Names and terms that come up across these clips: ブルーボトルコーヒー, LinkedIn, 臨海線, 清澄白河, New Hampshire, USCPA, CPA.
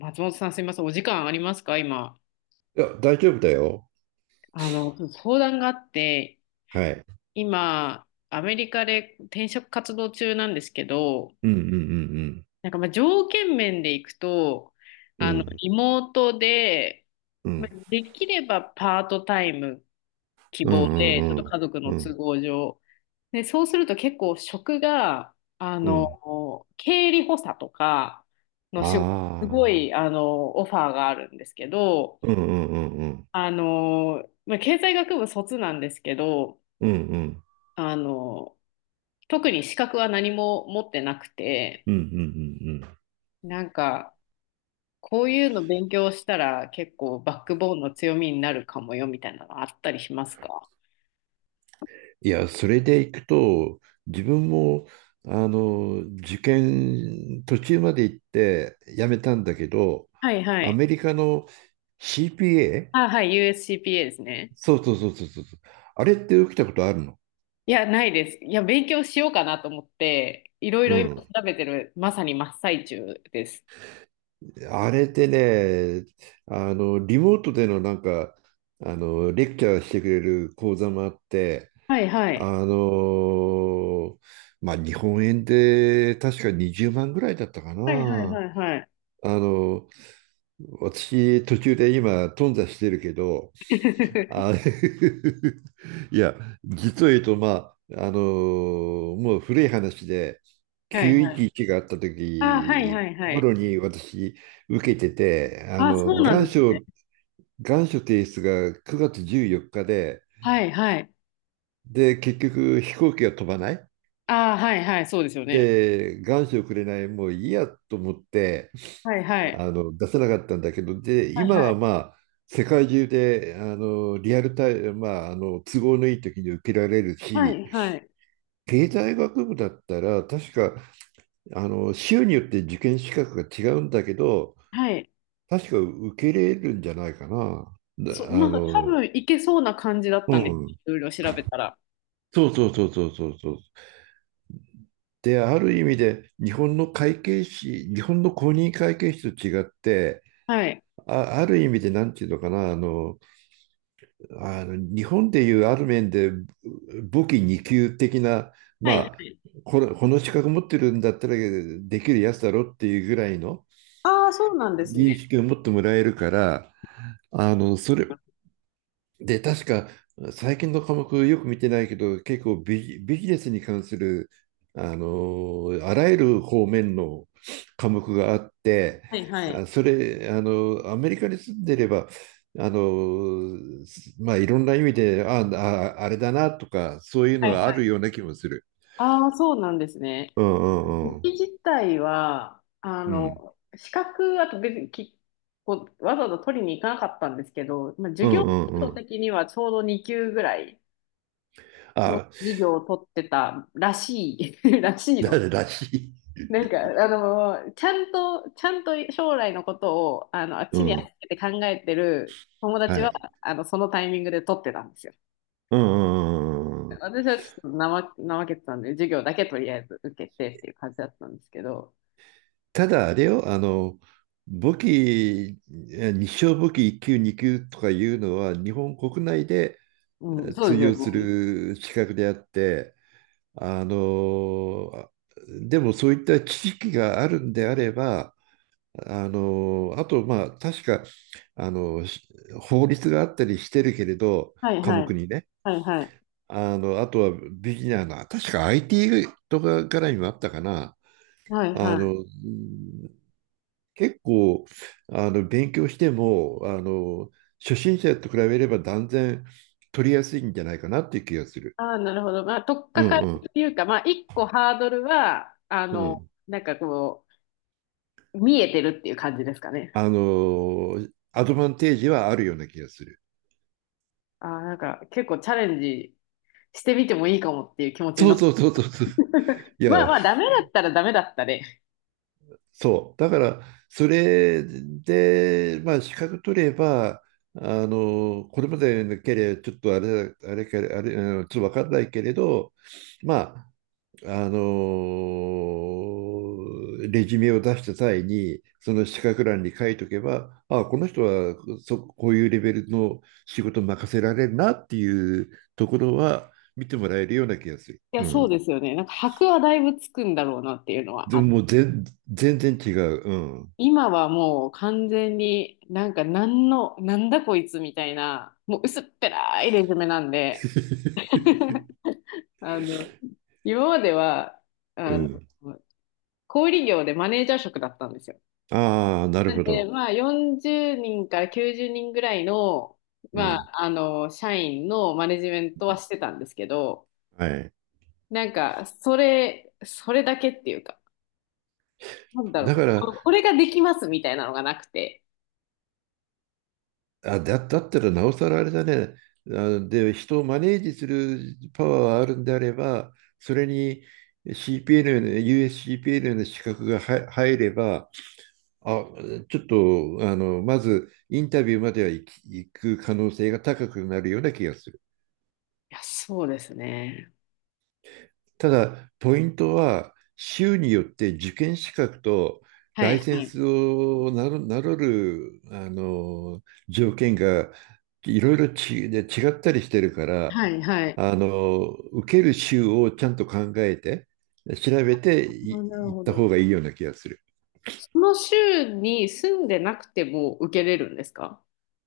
松本さん、すみません。お時間ありますか今。いや、大丈夫だよ。相談があって、はい。今、アメリカで転職活動中なんですけど、うんうんなんかまあ条件面でいくと、うんうん。リモートで、うんうまんあできればパートタイム希う望んで、うちょっとん。家族のう都ん合上。で、そうすると結構職が、うん経理補佐とかの仕事、すあごあ。い、オファーがあるんですけど、うんうんうんうん。まあ、経済学部卒なんですけど、うんうんあの、特に資格は何も持ってなくて、うんうんうんうん。なんか、こういうの勉強したら結構バックボーンの強みになるかもよみたいなのあったりしますか？いや、それでいくと、自分も、受験途中まで行って辞めたんだけど、はいはアい。メリカの CPA？ あ、はい、USCPA ですね。そうそうそうそうそう。あれって起きたことあるの？いや、ないです。いや、勉強しようかなと思って、いろいうろ今調ん。べてる、まさに真っ最中です。あれってね、リモートでのなんか、レクチャーしてくれる講座もあって、はいはい。あの、日本円で確か20万ぐらいだったかはいはいはな。いはい。あの、私、途中で今、頓挫してるけど、あれ いや、実を言うと、もう古い話で、はいはい。911があったあ、はい時はいはい。頃に私、受けてて、ああ、の、そうなん願です書、ね。願書提出が9月14日で、はいはい。で、結局飛行機が飛ばない。ああ、はいはい、そうですよね。で、願書をくれない、もういいやと思って、はいはい。出せなかったんだけど、で、はい今はい。はまあ、世界中で、リアルタイム、都合のいい時に受けられるはし、いはい。経済学部だったら、確か、州によって受験資格が違うんだけど、はい。確か受け入れるんじゃないかな。そう、だなあんか多の、分いけそうな感じだっうたんです。ん。いろいろ調べたら。そうそうそうそうそうそう。で、ある意味で、日本の会計士、日本の公認会計士と違って、はい。あ、ある意味で、なんていうのかな、あの、日本でいうある面で、簿記二級的な、まはいはあ、い。これ、この資格持ってるんだったらできるやつだろっていうぐらいの、ああ、そうなんです認ね。識を持ってもらえるから、あの、それ、で、確か、最近の科目よく見てないけど、結構ビジネスに関する、あらゆる方面の科目があって、はいはい。あ、それ、あの、アメリカに住んでれば、あの、いろんな意味で、ああ、あれだなとか、そういうはいのがあはるい。ような気もする。ああ、そうなんですね。うんう簿んうん。記自体は、うん。資格、あと別にき、こう、わざわざ取りに行かなかったんですけど、まあ、授う業んうん制う度ん。的にはちょうど2級ぐらいのあ、授業を取ってたらしい、らしいだの。らしい。なんか、ちゃんと将来のことを、あっうちにん。預けて考えてる友達はは、い。そのタイミングで取ってたんですよ。うんうんうんうん。私はちょっと怠けてたんで、授業だけとりあえず受けてっていう感じだったんですけど、ただあれよ、あの、武器、え日商武器1級、2級とかいうのは、日本国内でうん、そう通ですよ用すね。る資格であって、あの、あでもそういった知識があるんであれば、あの、あと、まあ、確か、あの、し法律があったりしてるけれど、はい科は目い、にね、はいはい、あとはビギナーの、確か IT とか絡みもあったかな。はいあはの、い。結構勉強しても初心者と比べれば断然取りやすいんじゃないかなっていう気がする。ああ、なるほど。まあ、とっうかかんりうんっていうか、まあ、一個ハードルは、うん。なんかこう、見えてるっていう感じですかね。あのアドバンテージはあるような気がする。ああ、なんか結構チャレンジしてみてもいいかもっていう気持ちにそなっうた。そうそうそうそう。い まあや、まあ、ダメだったらダメだったで、そう。だから、それで、まあ、資格取れば、あの、これまでのければ、ちょっとあれ、あれか、あれ、あのちょっとわかんないけれど、まあ、レジュメを出した際にその資格欄に書いとけば、ああ、この人はこういうレベルの仕事任せられるなっていうところは見てもらえるような気がする。いや、うそうん、ですよね。なんか箔はだいぶつくんだろうなっていうのはであもった。もう全全然違う。うん 今はもう完全になんだこいつみたいな、もう薄っぺらいレジュメなんで、あの、今までは、うあの、ん、小売業でマネージャー職だったんですよ。ああ、なるほで、ど。まあ40人から90人ぐらいの、うまん、あ、社員のマネジメントはしてたんですけど、はい、なんか、それだけっていうか、なんだろだう、からこれができますみたいなのがなくて。だったらなおさらあれだね。あので、人をマネージするパワーがあるんであれば、それに CPL の、USCPL の資格が入れば、あ、ちょっと、まずインタビューまでは行く可能性が高くなるような気がする。いや、そうですね。ただ、ポイントは、州によって受験資格とはライい、セはンい。スをなる、なろる、あの、条件がいろいろ違ったりしてるから、はい、はい。受ける州をちゃんと考えて、調べてあ、いなる行っほた方ど。がいいような気がする。その州に住んでなくても受けれるんですか？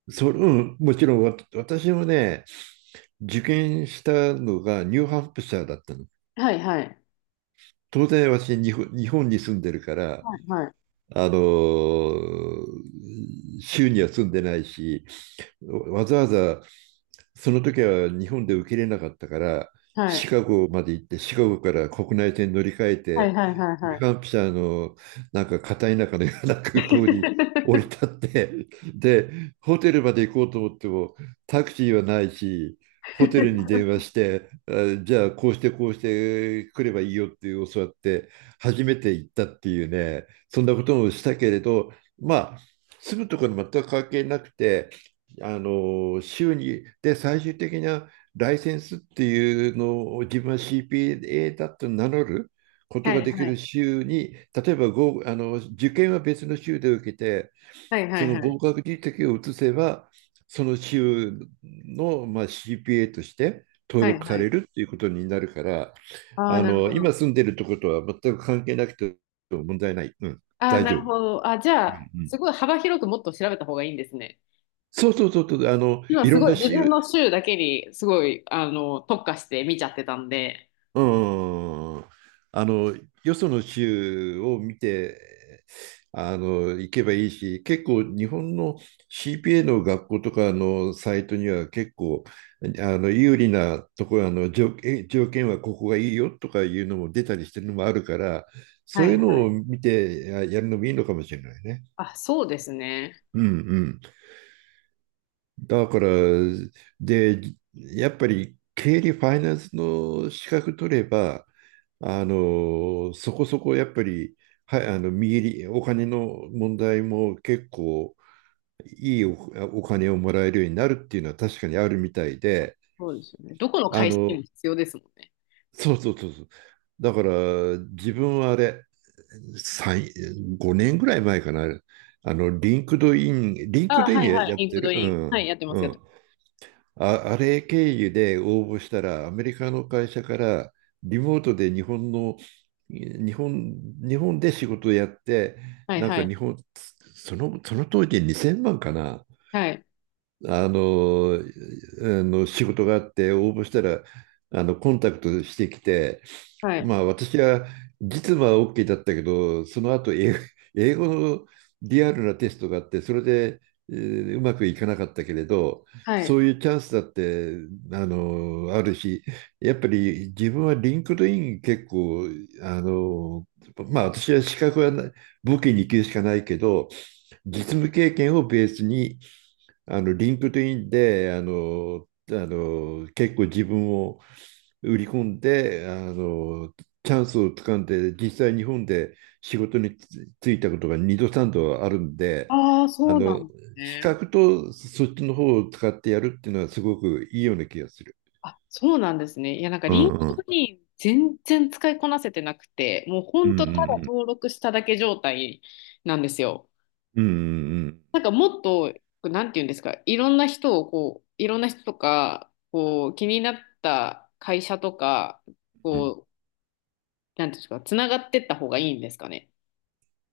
うん、もちろん私もね、受験したのがニューハンプシャーだったの。はい、はい。当然私日本、日本に住んでるから、はい、はい。あの、州には住んでないし、わざわざその時は日本で受け入れなかったから、シはカゴまで行って、シカゴから国内線乗り換えい、はい、てはい、ニはューハンい。プシャーのなんか片田舎のようなは空い、港に 降り 立って、で、ホテルまで行こうと思ってもタクシーはないし、ホテルに電話してじゃあこうしてこうして来ればいいよって教わって初めて行ったっていうね。そんなこともしたけれど、まあ、住むところに全く関係なくて、あの週にで最終的なライセンスっていうのを、自分は CPA だと名乗ることはがい、できはるい。州に、例えば合あの受験は別の州で受けて、はい、はそい、のはい。合格実績を移せば、その州の、まあ、CPA として登はい録さはれい。るっていうことになるから、ああ、なるほ今ど。住んでるとことは全く関係なくて問題ない、うん、ああ、大な丈夫。るうんほど。あ、じゃあ、うん、すごい幅広くもっと調べた方がいいんですね。そうそうそうそう、今いすろんごいな自分州、の州だけにすごい特化して見ちゃってたんで。うん。うん、あの、よその州を見て、行けばいいし、結構日本の CPA の学校とかのサイトには結構、有利なところ、あの、条件はここがいいよとかいうのも出たりしてるのもあるから、そはういいうはのい。を見てやるのもいいのかもしれないね。あ、そうですね。うんうん。だから、で、やっぱり経理ファイナンスの資格取れば、そこそこやっぱり、はい、あの、見入り、お金の問題も結構いいお、お金をもらえるようになるっていうのは確かにあるみたいで、そうですよね。どこのあ会社での、も必要ですもんね。そうそうそうそう。だから、自分はあれ、3、5年ぐらい前かな、あの、リンクあ、ドインはいはい。やっリンてクドる、うイン。はい、ん、やってまうす、やっん。てあれ経由で応募したら、アメリカの会社からリモートで日本の、日本、日本で仕事をやって、ます。はいなんはかい。日本、その、その当時2000万かな、はい。あの仕事があって応募したらあのコンタクトしてきて、はい。まあ、私は実務は OK だったけど、その後英語のリアルなテストがあって、それで、うまくいかなかったけれど、はそい。ういうチャンスだってあるし、やっぱり自分はリンクドイン結構、あの、まあ、私は資格はな武器に行きるしかないけど、実務経験をベースにリンクトインで、結構自分を売り込んで、チャンスをつかんで、実際日本で仕事に就いたことが2度3度あるんで、ああ、あそうなの、んです資ね。格とそっちの方を使ってやるっていうのはすごくいいような気がする。あ、そうなんですね。いや、なんかうリンクん。ドイン全然使いこなせてなくて、もうほうんんうとただん登録しただけ状態なんですよ。うんうんうんうんなんかもっと、なんて言うんですか、いろんな人とか、こう、気になった会社とか、うん、こう、なんていうんですか、つながってった方がいいんですかね。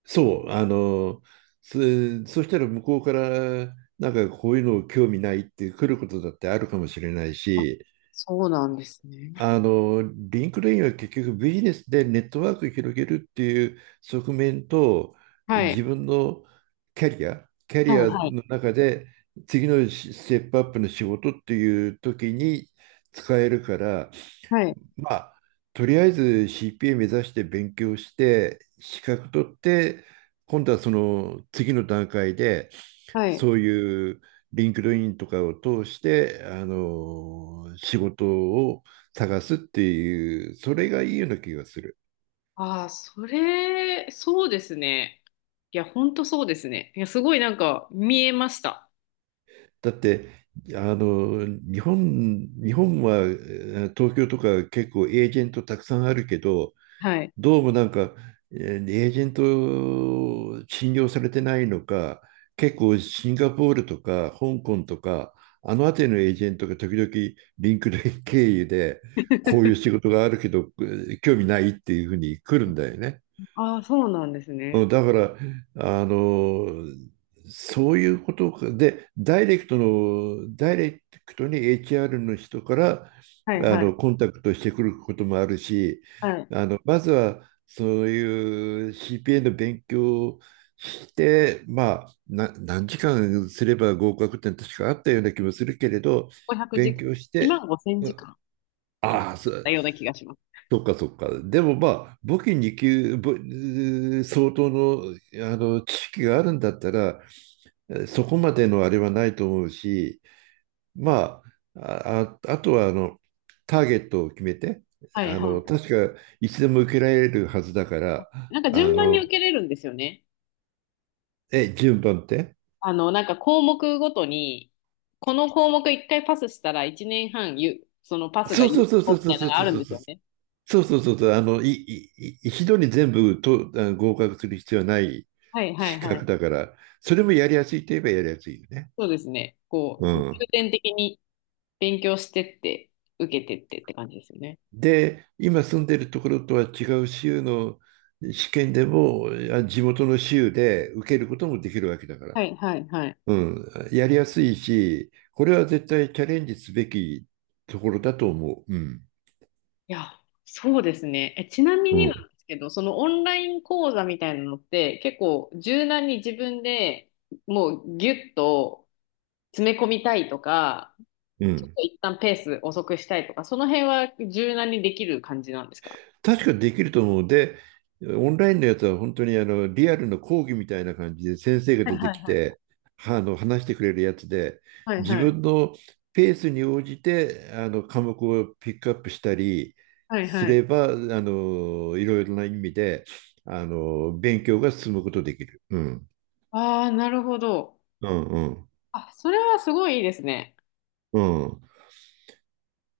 そう、そ、そしたら向こうから、なんかこういうの興味ないって来ることだってあるかもしれないあ、し、そうなんですね。あの、リンクレインは結局ビジネスでネットワークを広げるっていう側面と、は自い。分のキャリはい、アはい、の中で次のステップアップの仕事っていう時に使えるから、はい、まあ、とりあえず CPA 目指して勉強して、資格取って、今度はその次の段階で、はい。そういうリンクドインとかを通して、仕事を探すっていう、それがいいような気がする。ああ、そうですね。いや、ほんとそうですね。いや、すごいなんか見えました。だって、あの、日本は東京とか結構エージェントたくさんあるけど、はい。どうもなんか、エージェント信用されてないのか、結構シンガポールとか香港とか、あの辺りのエージェントが時々リンクで経由で、こういう 仕事があるけど、興味ないっていうふうに来るんだよね。ああ、そうなんですうね。ん、だから、あの、そういうことかで、ダイレクトに HR の人から、はい、はい、コンタクトしてくることもあるし、はい。まずは、そういう CPA の勉強をして、まあ、何時間すれば合格点確かあったような気もするけれど、500時勉間、強し1て、万5千うん、時間とかだああ、そったう、ような気がします。そっかそっか。でもまあ、簿記に級、相当の、知識があるんだったら、そこまでのあれはないと思うし、まあ、あとはターゲットを決めて、はい、はい。確かいつでも受けられるはずだから、なんかあ順番にの受けれるんですよね。え、順番って？なんか項目ごとに、この項目一回パスしたら一年半ゆ、そのパスがそう有そうそうそ効うみそたういなそのうがあそうるんそうですそう。よね。そうそうそうそう、あの、い、い、い一度に全部合格する必要はないはいは資いは格い。だから、それもやりやすいといえばやりやすいよね。そうですね。こう、う重ん。点的に勉強してって、受けてってって感じですよね。で、今住んでるところとは違う州の試験でも、地元の州で受けることもできるわけだから。はいはいはい。うん。やりやすいし、これは絶対チャレンジすべきところだと思う。うん。いや、そうですね。え、ちなみうになん。んですけど、そのオンライン講座みたいなのって結構柔軟に自分でもうギュッと詰め込みたいとか、うちょっん。と一旦ペース遅くしたいとか、その辺は柔軟にできる感じなんですか？確かにできると思う。で、オンラインのやつは本当にリアルの講義みたいな感じで先生がはい出はていきはい。て、はあの話してくれるやつで、はい自はい。分のペースに応じて科目をピックアップしたりはいすはい。れば、いろいろな意味で勉強が進むことできる。うん。ああ、なるほど。うんうん。あ、それはすごいいいですね。うん。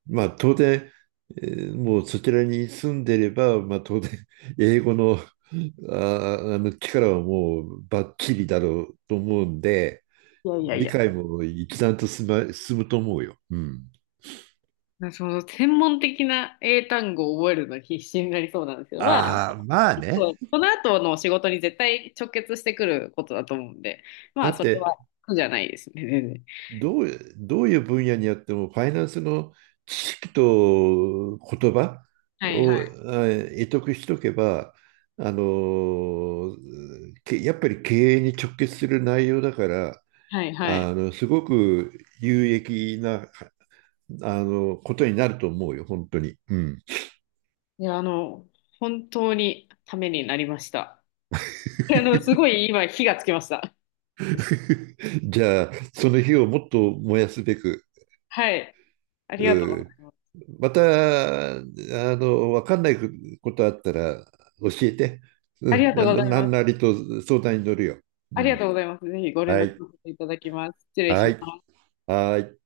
まあ当然、もうそちらに住んでれば、まあ当然、英語の、力はもうバッチリだろうと思うんで、いやいやい理や。解も一段と進むと思うよ。うん。その専門的な英単語を覚えるの必死になりそうなんですけど、まあ、ああ、まあ結構ね。この後の仕事に絶対直結してくることだと思うんで、まだあ、っそれて、は苦じゃないですね、全然。どういう分野にあっても、ファイナンスの知識と言葉はいを、はい。得しとけば、あのけやっぱり経営に直結する内容だから、はいはい。すごく有益な、ことになると思うよ、本当に。うん。いや、本当にためになりました。すごい今、火がつきました。じゃあ、その火をもっと燃やすべく、はい。ありがとううござん、います。また、わかんないことあったら教えて。あうりん、がとうございなまんす。なりと相談に乗るよ。あうりがとん。うございます。ぜひご連は絡さい。せていただきます。失礼はしい。ます。はい。